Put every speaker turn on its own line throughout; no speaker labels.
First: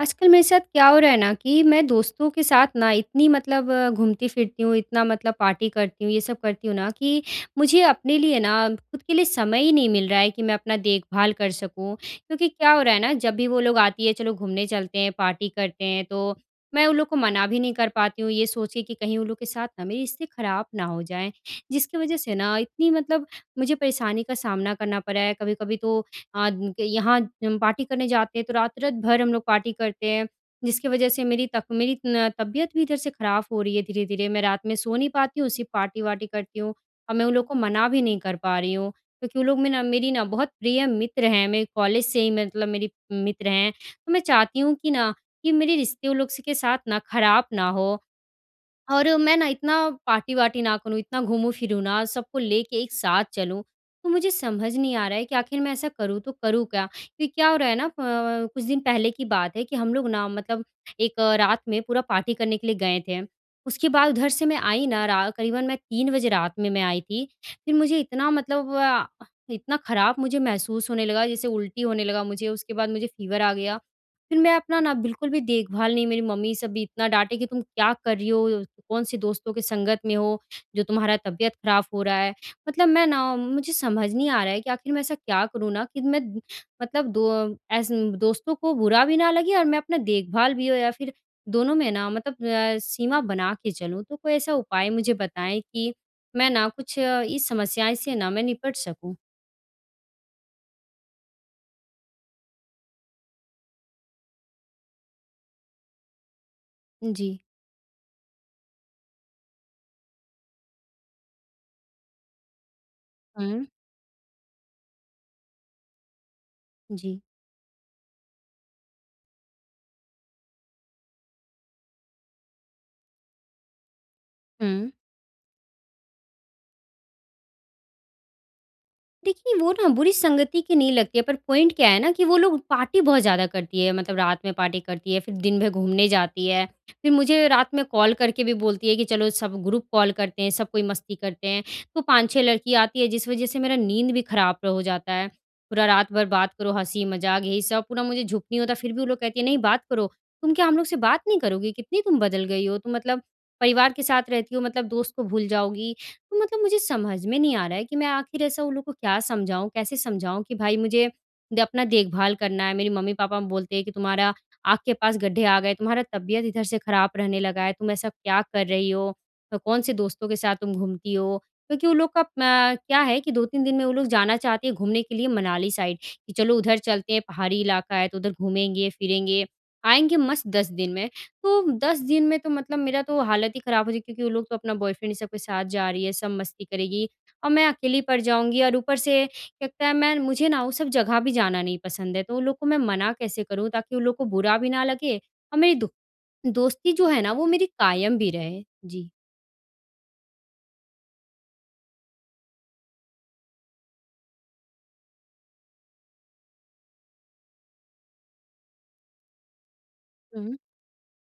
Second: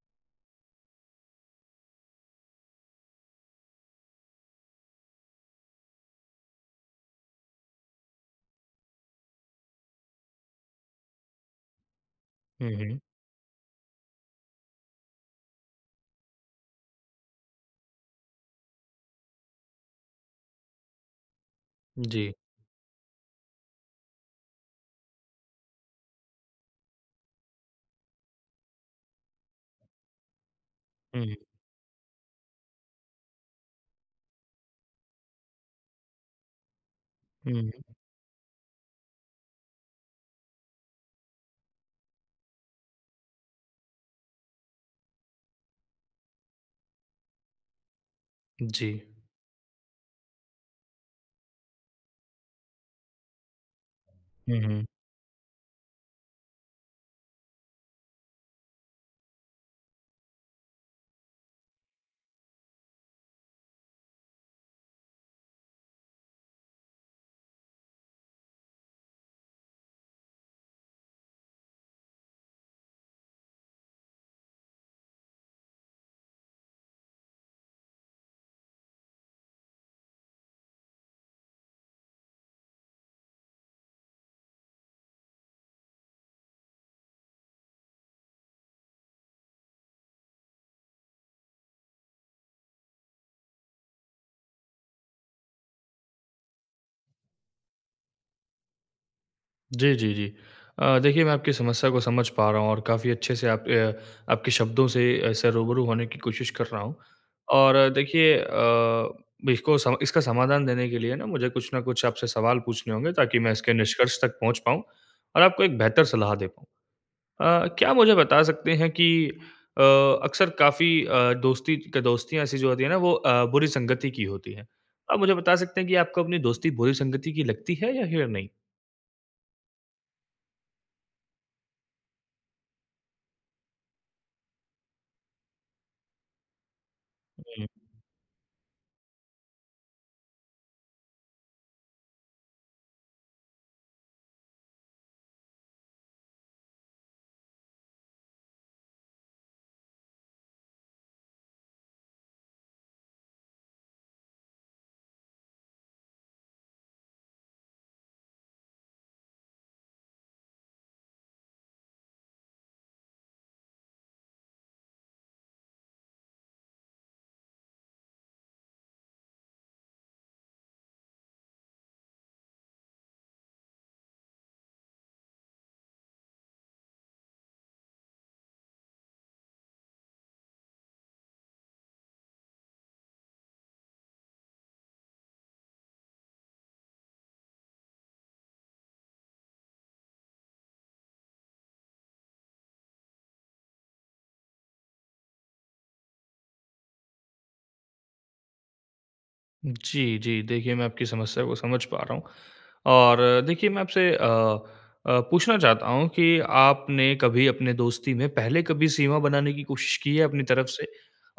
आजकल मेरे साथ क्या हो रहा है ना, कि मैं दोस्तों के साथ ना इतनी मतलब अ, घूमती-फ़िरती हूँ, इतना मतलब पार्टी करती हूँ, ये सब करती हूँ ना, कि मुझे अपने लिए ना ख़ुद के लिए समय ही नहीं मिल रहा है, कि मैं अपना देखभाल कर सकूँ। क्योंकि क्या
हुँ,
हो रहा
हुँ।
है ना? जब भी वो लोग आती है, चलो घूमने चलते हैं, पार्टी करते हैं, तो मैं उन लोगों को मना भी नहीं कर पाती हूँ, ये सोच के कि कहीं उन लोग के साथ ना मेरी रिश्ते ख़राब ना हो जाएँ। जिसकी वजह
जी।
से ना, इतनी मतलब मुझे परेशानी का सामना करना पड़ा है। कभी-कभी तो अ, यहाँ हम पार्टी करने जाते हैं, तो रात-रात भर हम लोग पार्टी करते हैं। जिसकी वजह से
हुँ।
मेरी तक मेरी न तबियत भी इधर से ख़राब हो रही है, धीरे-धीरे। मैं रात में सो नहीं पाती हूँ, उसी पार्टी वार्टी करती हूँ। और मैं उन लोगों को मना
हुँ।
भी नहीं कर पा रही हूँ, क्योंकि वो लोग में ना मेरी ना बहुत प्रिय मित्र हैं, मेरे कॉलेज से ही, मैं मतलब मेरी मित्र हैं। तो मैं चाहती हूँ कि ना, कि मेरे रिश्ते उन लोग से के साथ ना ख़राब ना हो।
जी।
और मैं ना इतना पार्टी वार्टी ना करूँ, इतना घूमूँ-फिरूँ ना, सबको लेके एक साथ चलूँ। तो मुझे
हुँ,
समझ
हुँ।
नहीं आ रहा है, कि आख़िर मैं ऐसा करूँ तो करूँ क्या? क्योंकि क्या हो रहा है ना? अ अ, कुछ दिन पहले की बात है, कि हम लोग ना मतलब एक अ, रात में पूरा पार्टी करने के लिए गए थे। उसके बाद उधर से मैं आई ना, रा क़रीबन मैं 3 बजे रात में मैं आई थी। फिर मुझे इतना मतलब अ, इतना ख़राब मुझे महसूस होने लगा, जैसे उल्टी होने लगा मुझे, उसके बाद मुझे फ़ीवर आ गया। फिर मैं अपना ना, बिल्कुल भी देखभाल नहीं मेरी मम्मी सब भी इतना डाँटे की तुम क्या कर रही हो? अ, कौन-सी दोस्तों के संगत में हो, जो तुम्हारा तबियत खराब हो रहा है? मतलब मैं ना मुझे समझ नहीं आ रहा है, कि आख़िर मैं ऐसा क्या करूँ ना, कि मैं मतलब दो अ, एसन दोस्तों को बुरा भी ना लगे और मैं अपना देखभाल भी हो या फिर दोनों में ना मतलब अ, सीमा बना के चलूँ। तो कोई ऐसा उपाय मुझे बताएँ कि, मैं ना कुछ अ, इस समस्याएँ से ना मैं निपट सकूँ।
जी, जी, जी। अ, देखिए मैं आपकी समस्या को समझ पा रहा हूँ और काफ़ी अच्छे से आप अ आपके शब्दों से ऐसा रूबरू होने की कोशिश कर रहा हूँ।
जी।
और देखिए अ, बिको इसका समाधान देने के लिए ना मुझे कुछ न कुछ आपसे सवाल पूछने होंगे ताकि, मैं
हुँ।
इसके निष्कर्ष तक पहुँच पाऊँ और आपको एक बेहतर सलाह दे पाऊँ।
जी।
अ, क्या मुझे बता सकते हैं कि अ, अक्सर काफ़ी अ, दोस्ती क दोस्तियाँ ऐसी जो होती हैं ना, वो अ, बुरी संगति की होती हैं।
हुँ।
आप मुझे बता सकते हैं कि आपको अपनी दोस्ती बुरी संगति की लगती है या हिअर नहीं?
देखिए वो ना बुरी संगति की नहीं लगती है, पर पॉइंट क्या है ना कि वो लोग पार्टी बहुत ज़्यादा करती हैं। मतलब रात में पार्टी करती हैं फ़िर दिन भर घूमने जाती हैं, फ़िर मुझे
हुँ।
रात में कॉल करके भी बोलती हैं कि, चलो सब ग्रुप कॉल करते हैं सब कोई मस्ती करते हैं तो 5-6 लड़की आती हैं, जिस वज़ह से मेरा नींद भी ख़राब हो जाता है। पूरा रात भर बात करो हँसी-मज़ाक यही सब पूरा मुझे झुक नहीं होता फ़िर भी वो लोग कहती हैं नहीं बात करो। तुम क्या हम लोग से बात नहीं करोगी? कितनी तुम बदल गई हो? तुम मतलब, परिवार के साथ रहती हो मतलब दोस्त को भूल जाओगी? मतलब मुझे समझ में नहीं आ रहा है कि मैं आखिर ऐसा उन लोग को क्या समझाऊँ कैसे समझाऊँ, कि भाई मुझे द अपना देखभाल करना है, मेरी मम्मी-पापा बोलते हैं कि तुम्हारा आँख के पास गड्ढे आ गए हैं, तुम्हारा तबियत इधर से ख़राब रहने लगा है। तुम ऐसा क्या कर रही हो? अ, कौन-से दोस्तों के साथ तुम घूमती हो क्योंकि उन लोग का म क्या है कि 2-3 दिन में वो लोग जाना चाहती हैं। घूमने के लिए मनाली साइड, कि चलो उधर चलते हैं पहाड़ी इलाका है तो उधर घूमेंगे-फ़िरेंगे, आएँगे मस्त 10 दिन में। तो 10 दिन में तो मतलब मेरा तो हालत ही ख़राब हो जाएगी, क्योंकि वो लोग तो अपना बॉयफ्रेंड इन सब के साथ जा रही हैं, सब मस्ती करेगी और मैं अकेली पड़ जाऊँगी और ऊपर से कहता है, मैं न मुझे ना वो सब जगह भी जाना नहीं पसंद है। तो उन लोग को मैं मना कैसे करूँ ताकि उन लोग को बुरा भी ना लगे और मेरी दो दोस्ती जो है ना वो मेरी कायम भी रहे? जी।
जी, जी। देखिए मैं आपकी समस्या को समझ पा रहा हूँ। और देखिए मैं आपसे अ अ, पूछना चाहता हूँ कि आपने कभी अपने दोस्ती में पहले कभी सीमा बनाने की कोशिश की है अपनी
हुँ।
तरफ से?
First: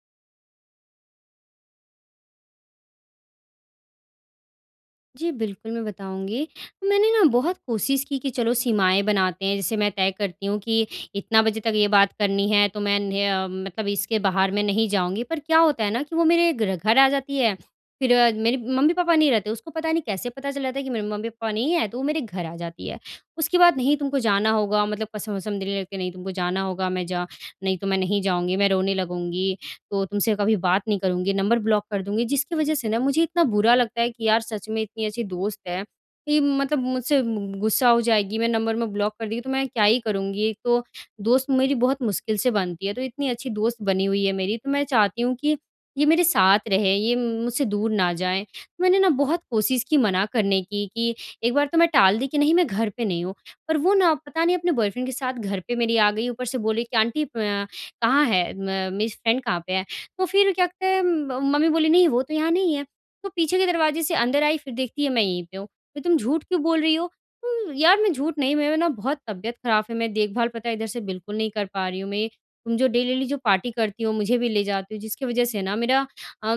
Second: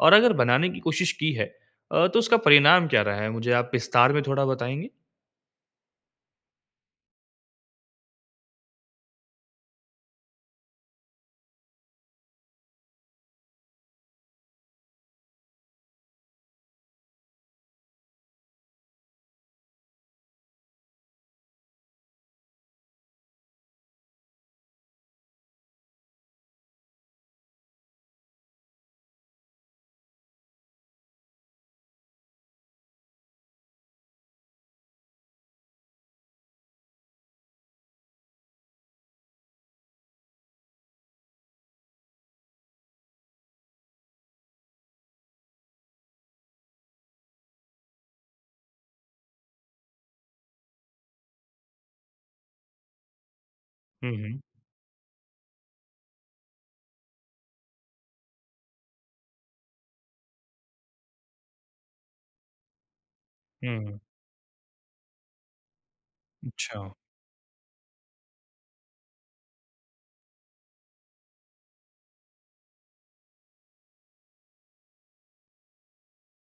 और अगर बनाने की कोशिश की है अ, तो उसका परिणाम क्या रहा है? मुझे आप विस्तार में थोड़ा बताएँगी?
जी, बिल्कुल मैं बताऊँगी। मैंने ना बहुत कोशिश की कि चलो सीमाएँ बनाते हैं जैसे मैं तय करती हूँ कि इतना बजे तक ये बात करनी है तो मैंने अ, मतलब इसके बाहर मैं नहीं जाऊँगी पर क्या होता है ना कि वो मेरे ग्र घर आ जाती है फिर मेरे मम्मी-पापा नहीं रहते उसको पता नहीं कैसे पता चल जाता है कि मेरे मम्मी-पापा नहीं हैं। तो वो मेरे घर आ जाती है। उसके बाद नहीं तुमको जाना होगा मतलब कसम-वसम देने लगती हैं, नहीं, तुमको जाना होगा मैं जा नहीं तो मैं नहीं जाऊँगी मैं रोने लगूँगी, तो तुमसे कभी बात नहीं करूँगी, नंबर ब्लॉक कर दूँगी। जिसके वजह से ना मुझे इतना बुरा लगता है कि यार सच में इतनी अच्छी दोस्त है कि मतलब मुझसे मु मु गुस्सा हो जाएगी, मेरा नंबर-वंबर में ब्लॉक कर देगी तो मैं क्या ही करूँगी? एक तो दोस्त मेरी बहुत मुश्किल से बनती है तो इतनी अच्छी दोस्त बनी हुई है मेरी तो मैं चाहती हूँ कि ये मेरे साथ रहे, ये मु मुझसे दूर ना जाए। मैंने ना बहुत कोशिश की मना करने की, कि एक बार तो मैं टाल दी कि नहीं मैं घर पे नहीं हूँ। पर वो
हुँ,
ना
हुँ।
पता नहीं अपने बॉयफ्रेंड के साथ घर पे मेरी आ गई, ऊपर से बोले कि आंटी अ, कहाँ है म मेरी फ़्रेंड कहाँ पे है? तो फिर क्या कहते है म मम्मी बोली, "नहीं वो तो यहाँ नहीं है।" तो पीछे के
हुँ।
दरवाज़े से अंदर आई फिर देखती है मैं यहीं पे हूँ। तो तुम झूठ क्यों बोल
अच्छा।
रही हो उम, यार मैं झूठ नहीं मैं ना बहुत तबियत ख़राब फ़ि मैं देखभाल पता है इधर से बिल्कुल नहीं कर पा रही हूँ मैं ये तुम जो डेली-डेली जो पार्टी करती हो मुझे भी ले जाते हो जिसके वजह से ना मेरा अ,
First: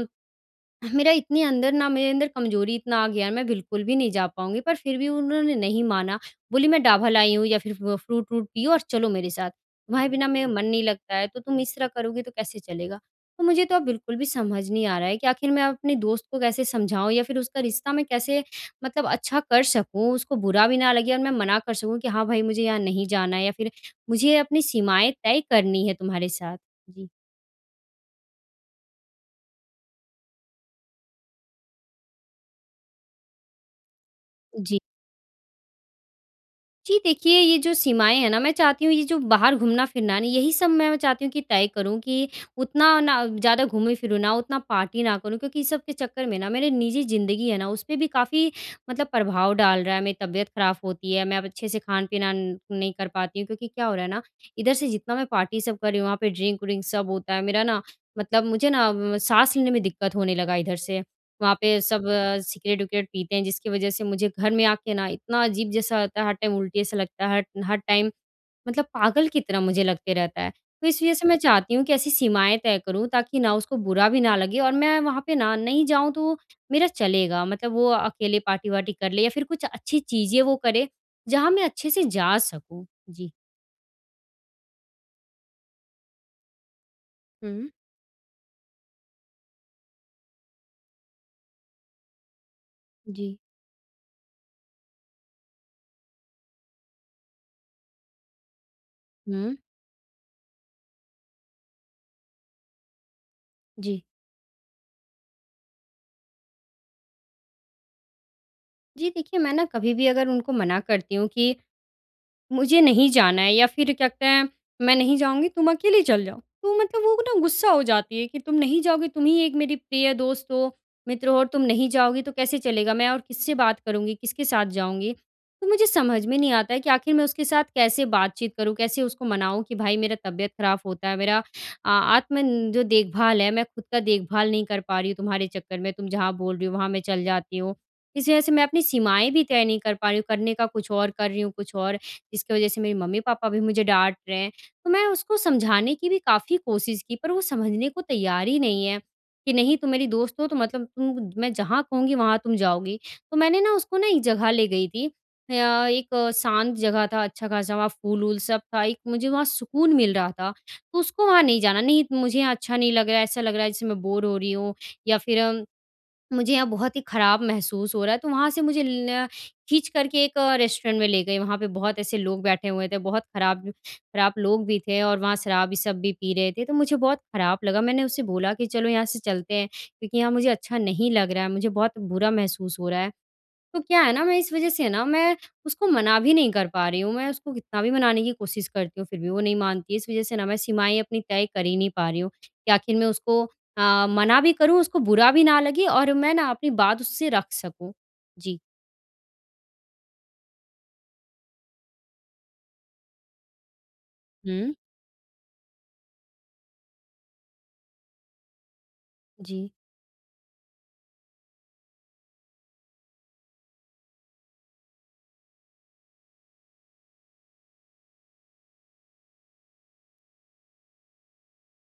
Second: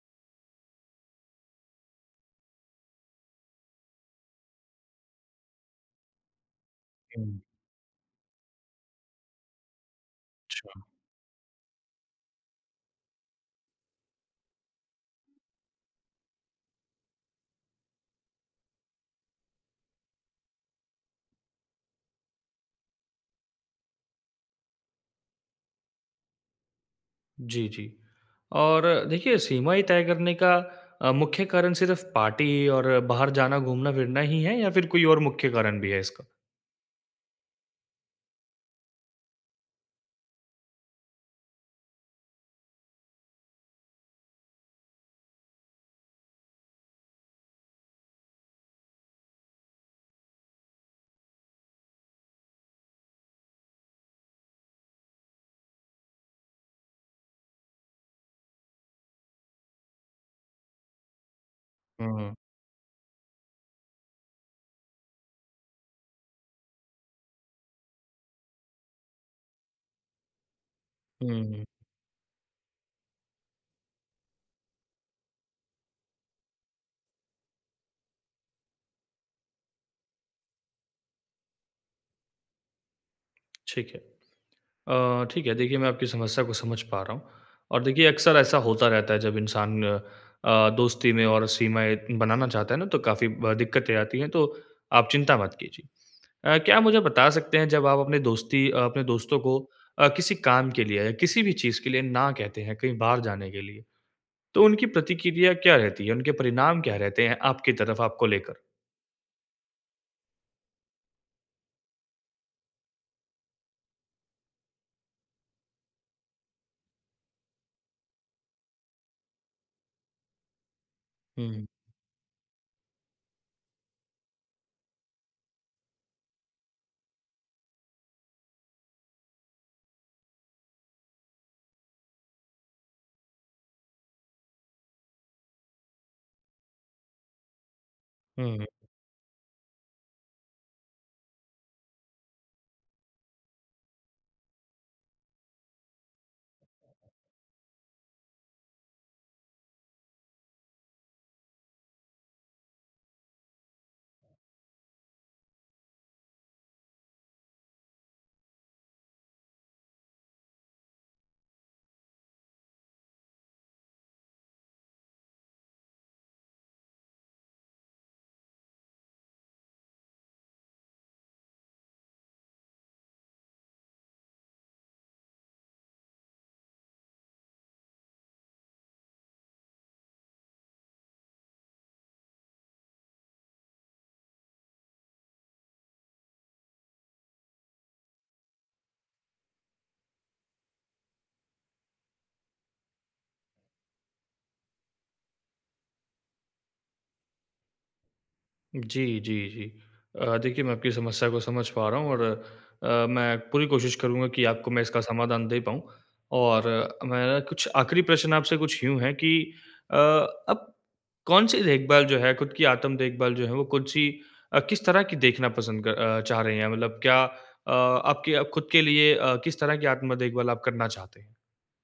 मेरा इतनी अंदर ना मेरे अंदर कमज़ोरी इतना आ गया मैं बिल्कुल भी नहीं जा पाऊँगी पर फिर भी उन्होंने नहीं माना बोली मैं दवा लाई
हुँ।
हूँ या फिर फ फ़्रूट व्रूट पियो और चलो मेरे साथ। तुम्हारे बिना मेरा मन
अच्छा।
नहीं लगता है तो तुम इस तरह करोगी तो कैसे चलेगा? तो मुझे तो अब बिल्कुल भी समझ नहीं आ रहा है कि आख़िर मैं अपनी दोस्त को कैसे समझाऊँ या फिर उसका रिश्ता मैं कैसे मतलब अच्छा कर सकूँ उसको बुरा भी ना लगे और मैं मना कर सकूँ? कि हाँ, भाई मुझे यहाँ नहीं जाना है या फिर मुझे अपनी सीमाएँ तय करनी है तुम्हारे साथ। जी।
जी, जी। और देखिए, सीमाएँ तय करने का अ, मुख्य कारण सिर्फ पार्टी ही और बाहर जाना घूमना-फिरना ही है या
जी।
फिर कोई और मुख्य कारण भी है इसका?
जी, देखिए, ये जो सीमाएँ हैं ना मैं चाहती हूँ ये जो बाहर घूमना-फिरना है ना, यही सब मैं चाहती हूँ कि तय करूँ कि उतना ना, ज़्यादा घूमूँ फिरूँ ना, उतना पार्टी ना करूँ क्योंकि ये सब के चक्कर में ना मेरी निजी ज़िंदगी है ना, उसपे भी काफ़ी मतलब प्रभाव डाल रहा है। मेरी तबीयत ख़राब होती है, मैं अब अच्छे से खान-पीना न नहीं कर पाती हूँ, क्योंकि क्या हो रहा है ना? इधर से जितना मैं पार्टी सब कर रही हूँ, वहाँ पे ड्रिंक व्रिंक सब होता है। मेरा ना मतलब मुझे ना म साँस लेने में दिक्कत होने लगा इधर से। वहाँ पे सब
हुँ, हुँ।
सिगरेट-विगरेट पीते हैं, जिसकी वजह से मुझे घर में आके ना इतना अजीब जैसा रहता है, हर टाइम उल्टी जैसा लगता है, हर हर, टाइम मतलब पागल की तरह मुझे लगते रहता है। तो इस वजह से मैं
हुँ, हुँ।
चाहती हूँ कि ऐसी सीमाएँ तय करूँ, ताकि ना उसको बुरा भी ना लगे और मैं वहाँ पे ना, नहीं जाऊँ, तो, मेरा चलेगा, मतलब वो अकेले पार्टी वार्टी कर ले या फिर कुछ अच्छी चीज़ें वो करें, जहाँ मैं अच्छे से जा सकूँ। जी।
ठीक है। अ, ठीक है, देखिए, मैं आपकी समस्या को समझ पा रहा हूँ।
हुँ।
और देखिए, अक्सर ऐसा होता रहता है जब इंसान अ, दोस्ती में और सीमाएँ बनाना चाहता है ना, तो काफ़ी
जी।
ब दिक्कतें आती हैं, तो आप चिंता मत कीजिए। अ, क्या आप मुझे बता सकते हैं, जब आप अपने दोस्ती अ, अपने दोस्तों
हुँ।
को अ, किसी काम के लिए या किसी भी चीज़ के लिए ना कहते हैं, कहीं बाहर जाने के लिए।
जी।
तो उनकी प्रतिक्रिया क्या रहती है, उनके परिणाम क्या रहते हैं, आपकी तरफ, आपको लेकर?
जी, देखिए, मैं ना कभी भी अगर उनको मना करती हूँ कि, मुझे नहीं जाना है, या फिर कहते हैं, "मैं नहीं जाऊँगी, तुम अकेली चल जाओ।" तो मतलब वो ना गुस्सा हो जाती है कि, "तुम नहीं जाओगी, तुम ही एक मेरी प्रिय दोस्त हो, मित्र हो और
हुँ,
तुम
हुँ।
नहीं जाओगी तो कैसे चलेगा? मैं और किससे बात करुँगी, किसके साथ जाऊँगी?" तो मुझे समझ में नहीं आता है कि आखिर मैं उसके साथ कैसे बात-चीत करूँ, कैसे उसको मनाऊँ कि भई, मेरा तबीयत ख़राब होता है, मेरा अ आत्मन जो देखभाल है, मैं खुद का देखभाल नहीं कर पा रही हूँ तुम्हारे चक्कर में, तुम जहाँ बोल रही हो, वहाँ मैं चल जाती हूँ। इस वजह से
हुँ,
मैं
हुँ।
अपनी सीमाएँ भी तय नहीं कर पा रही हूँ, करने का कुछ और, कर रही हूँ कुछ और। इसकी वजह से मेरे मम्मी-पापा भी मुझे डाँट रहे हैं। तो मैं उसको समझाने की भी काफ़ी कोशिश की, पर वो समझने को तैयार ही नहीं है कि, "नहीं, तुम मेरी दोस्त हो, तो मतलब उम, मैं जहाँ कहूँगी, वहाँ तुम जाओगी।" तो मैंने ना उसको ना एक जगह ले गई थी अ, एक शांत जगह था, अच्छा-खासा वहाँ फूल-वूल सब था, एक मुझे वहाँ सुकून मिल रहा था। तो उसको वहाँ नहीं जाना, "नहीं, मुझे यहाँ अच्छा नहीं लग रहा है, ऐसा लग रहा है जैसे मैं बोर हो रही हूँ, या फिर अ, मुझे यहाँ बहुत ही ख़राब महसूस हो रहा है।" तो वहाँ से मुझे ल खींच कर के एक रेस्टोरेंट में ले गई। वहाँ पे बहुत ऐसे लोग बैठे हुए थे, बहुत ख़राब, ख़राब लोग भी थे, और वहाँ शराबी सब भी पी रहे थे, तो मुझे बहुत ख़राब लगा। मैंने उससे बोला कि चलो, यहाँ से चलते हैं क्योंकि यहाँ मुझे अच्छा नहीं लग रहा है, मुझे बहुत बुरा महसूस हो रहा है। तो क्या है ना, मैं इस वजह से ना मैं उसको मना भी नहीं कर पा रही हूँ। मैं उसको कितना भी मनाने की कोशिश करती हूँ, फिर भी वो नहीं मानती। इस वजह से ना मैं सीमाएँ अपनी तय कर ही नहीं पा रही हूँ कि आखिर मैं उसको अ, मना भी करूँ, उसको बुरा भी ना लगे और मैं ना अपनी बात उससे रख सकूँ। जी।
जी, जी, जी। अ, देखिए मैं आपकी समस्या को समझ पा रहा हूँ और अ, मैं पूरी कोशिश करूँगा कि आपको
हुँ।
मैं इसका समाधान दे पाऊँ। और मेरा कुछ आख़िरी प्रश्न आपसे कुछ यूँ है कि
जी।
अ, अब कौन-सी देखभाल जो है खुद की आत्म देखभाल जो है, वो कौन-सी अ, किस तरह की देखना पसंद क चाह रही हैं? मतलब क्या अ, आपके अ, खुद के लिए अ, किस तरह की आत्म-देखभाल आप करना चाहते हैं?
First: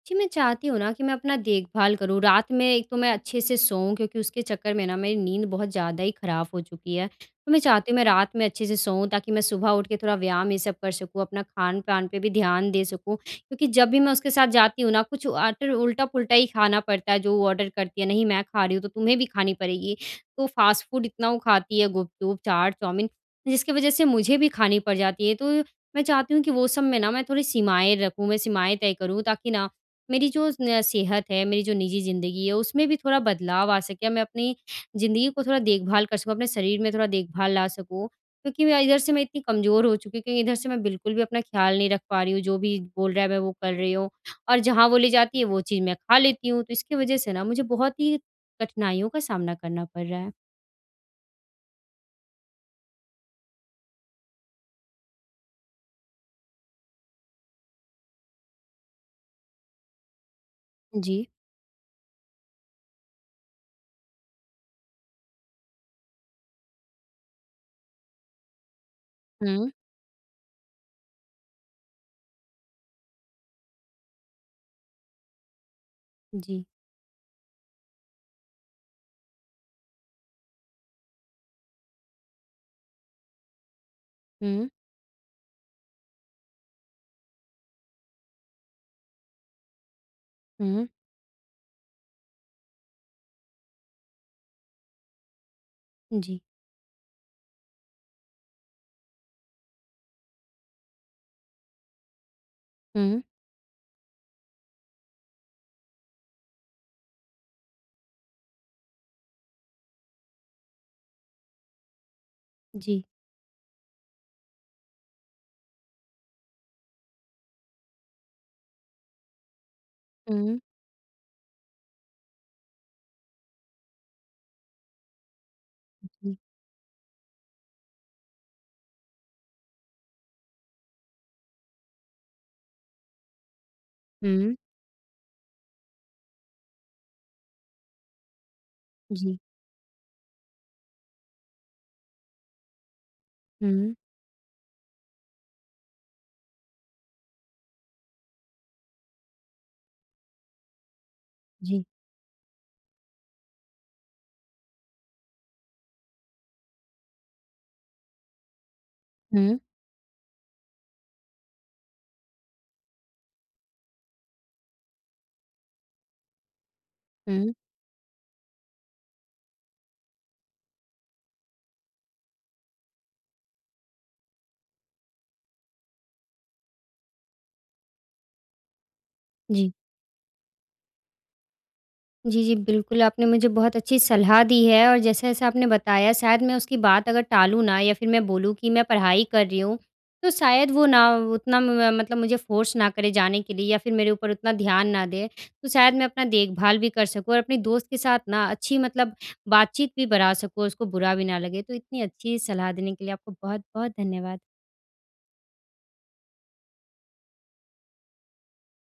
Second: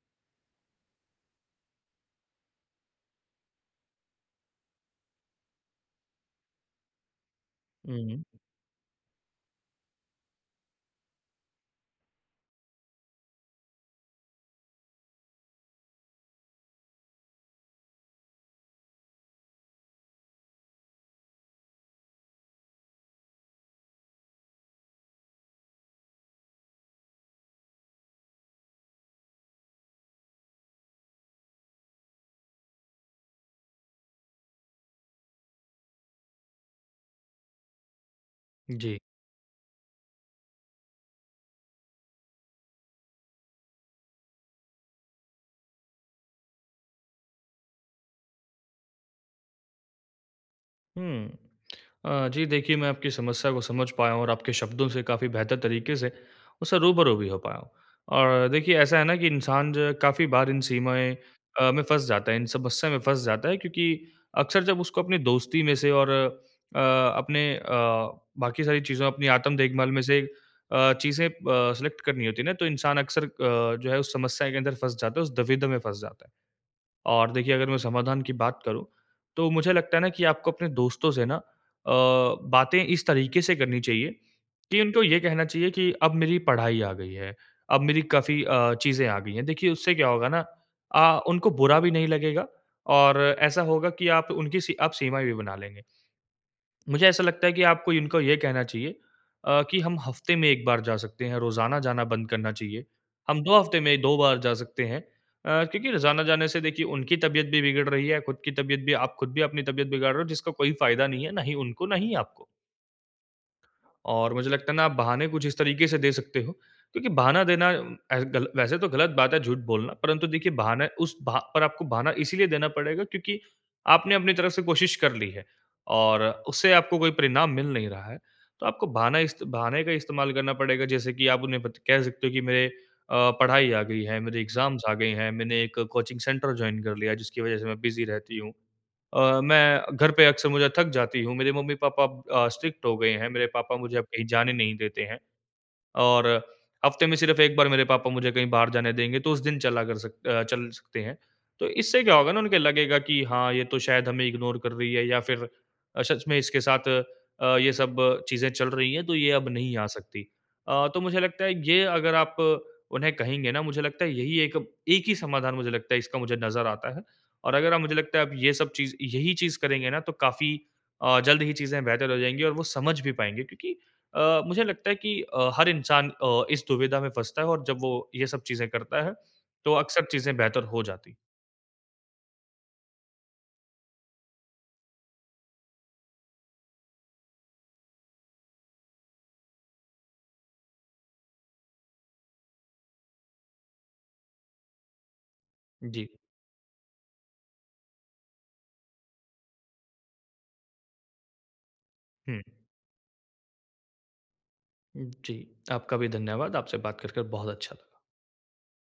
जी। मैं चाहती हूँ ना, कि मैं अपना देखभाल करूँ रात में एक तो मैं अच्छे से सोऊँ क्योंकि उसके चक्कर में ना मेरी नींद बहुत ज़्यादा ही ख़राब हो चुकी है। तो मैं चाहती हूँ, मैं
हुँ।
रात में अच्छे से सोऊँ ताकि मैं सुबह उठ के थोड़ा व्यायाम ये सब कर सकूँ अपना खान-पान पे भी ध्यान दे सकूँ। क्योंकि जब भी मैं उसके साथ जाती हूँ ना कुछ आटर उल्टा-पुल्टा ही खाना पड़ता है जो वो ऑर्डर करती है, नहीं मैं खा रही हूँ तो तुम्हें भी खानी पड़ेगी। तो फ़ास्ट फूड इतना वो खाती है गुपचुप, चाट, चाउमीन जिसकी वज़ह से मुझे भी खानी पड़ जाती है ये तो मैं चाहती हूँ कि वो सब में ना मैं थोड़ी सीमाएँ रखूँ। मैं सीमाएँ तय करूँ ताकि ना मेरी जो न सेहत है, मेरी जो निजी ज़िंदगी है उसमें भी थोड़ा बदलाव आ सके मैं अपनी ज़िंदगी को थोड़ा देखभाल कर सकूँ। अपने शरीर में थोड़ा देखभाल ला सकूँ क्योंकि मैं इधर
जी।
से मैं इतनी कमजोर हो चुकी हूँ क्योंकि इधर से मैं बिल्कुल भी अपना ख़्याल नहीं रख पा रही हूँ जो भी बोल रहा है मैं वो कर रही हूँ, और जहाँ वो ले जाती है वो चीज़ मैं खा लेती हूँ। तो इसकी वजह से ना मुझे बहुत ही कठिनाइयों का सामना करना पड़ रहा है।
हुँ। अ, जी। देखिए, मैं आपकी समस्या को समझ पाया हूँ और आपके शब्दों से काफ़ी बेहतर तरीके से उससे रूबरू भी हो पाया हूँ। और देखिए, ऐसा है ना कि इंसान जो है काफ़ी बार इन सीमाएँ
जी।
अ, में फँस जाता है, इन समस्या में फँस जाता है, क्योंकि अक्सर जब उसको अपनी दोस्ती में से और अ, अपने अ, बाकी सारी चीज़ो अपनी आत्म
हुँ।
देखभाल में से अ, चीज़ें ब सिलेक्ट करनी होती है ना, तो इंसान अक्सर अ, जो है उस समस्या के अंदर फँस जाता है, उस दुविधा में फँस जाता है।
जी।
और देखिए, अगर मैं समाधान की बात करूँ, तो मुझे लगता है ना कि आपको अपने दोस्तों से ना अ, बातें इस तरीके से करनी चाहिए
हुँ।
कि, उनको ये कहना चाहिए कि अब मेरी पढ़ाई आ गई है। अब मेरी काफ़ी अ, चीज़ें आ गई है। देखिए, उससे क्या होगा ना
हुँ।
अ, उनको बुरा भी नहीं लगेगा और ऐसा होगा कि आप उनकी सी आप सीमाएँ भी बना लेंगे।
जी।
मुझे ऐसा लगता है कि आपको इनको ये कहना चाहिए अ, कि हम हफ़्ते में 1 बार जा सकते हैं, रोज़ाना जाना बंद करना चाहिए।
हुँ।
हम 2 हफ़्ते में 2 बार जा सकते हैं। अ, क्योंकि रोजाना जाने से देखिए उनकी तबियत भी बिगड़ रही है, खुद की तबियत भी आप खुद भी अपनी तबियत बिगड़ रहे हो, जिसका कोई फ़ायदा नहीं है। ना उनको ना ही आपको।
जी।
और मुझे लगता है ना, आप बहाने कुछ इस तरीके से दे सकते हो, क्योंकि बहाना देना, उम, एस गल वैसे तो ग़लत बात है झूठ बोलना, परंतु देखिए,
हुँ।
बहाने उस बहा पर आपको बहाना इसलिए देना पड़ेगा क्योंकि आपने अपनी तरफ से कोशिश कर ली है और
जी।
उससे आपको कोई परिणाम मिल नहीं रहा है। तो आपको बहाना इस्त बहाने का इस्तेमाल करना पड़ेगा जैसे कि आप उन्हें बत कह सकते हो कि मेरे अ, पढ़ाई आ गई है, मेरे
हुँ।
एग्ज़ाम्स आ गए हैं, मैंने एक कोचिंग सेंटर जॉइन कर लिया है, जिसकी वजह से मैं बिज़ी रहती हूँ।
जी।
अ, मैं घर पे अक्सर मुझे थक जाती हूँ। मेरे मम्मी-पापा अ, स्ट्रिक्ट हो गए हैं, मेरे पापा
हुँ।
मुझे कहीं जाने नहीं देते हैं और हफ़्ते में सिर्फ़ 1 बार मेरे पापा मुझे कहीं बाहर जाने देंगे, तो उस दिन चला कर सक अ, चल सकते हैं। तो
जी।
इससे क्या होगा ना, उनको लगेगा कि, "हाँ, ये तो शायद हमें इग्नोर कर रही है या फिर अ, सच में इसके साथ अ, ये सब चीज़ें चल रही हैं, तो ये अब
हुँ।
नहीं आ सकती।" अ, तो मुझे लगता है, ये अगर आप उन्हें कहेंगे ना, मुझे लगता है, यही एक एक ही समाधान मुझे लगता है, इसका मुझे नज़र आता है।
हुँ।
और अगर आप, मुझे लगता है, आप ये सब चीज़ यही चीज़ करेंगे ना, तो काफ़ी अ, जल्द ही चीज़ें बेहतर हो जाएँगी और वो समझ भी पाएँगे क्योंकि अ, मुझे लगता है कि अ, हर इंसान अ, इस दुविधा में फँसता है और जब वो ये सब चीज़ें करता है,
जी।
तो अक्सर चीज़ें बेहतर हो जाती हैं।
जी, जी, बिल्कुल, आपने मुझे बहुत अच्छी सलाह दी है और जैसा-जैसा आपने बताया शायद मैं उसकी बात अगर टालूँ ना या फिर मैं बोलूँ कि मैं पढ़ाई कर रही हूँ, तो शायद वो ना, उतना म म मतलब मुझे फ़ोर्स ना करें जाने के लिए या फिर मेरे ऊपर उतना ध्यान ना दें, तो शायद मैं
जी।
अपना देखभाल भी कर सकूँ और अपने दोस्त के साथ ना अच्छी मतलब बातचीत भी बढ़ा सकूँ और उसको बुरा भी ना लगे। तो इतनी अच्छी
हुँ।
सलाह देने के लिए आपको बहुत-बहुत धन्यवाद।
जी, आपका भी धन्यवाद। आपसे बात कर कर बहुत अच्छा लगा।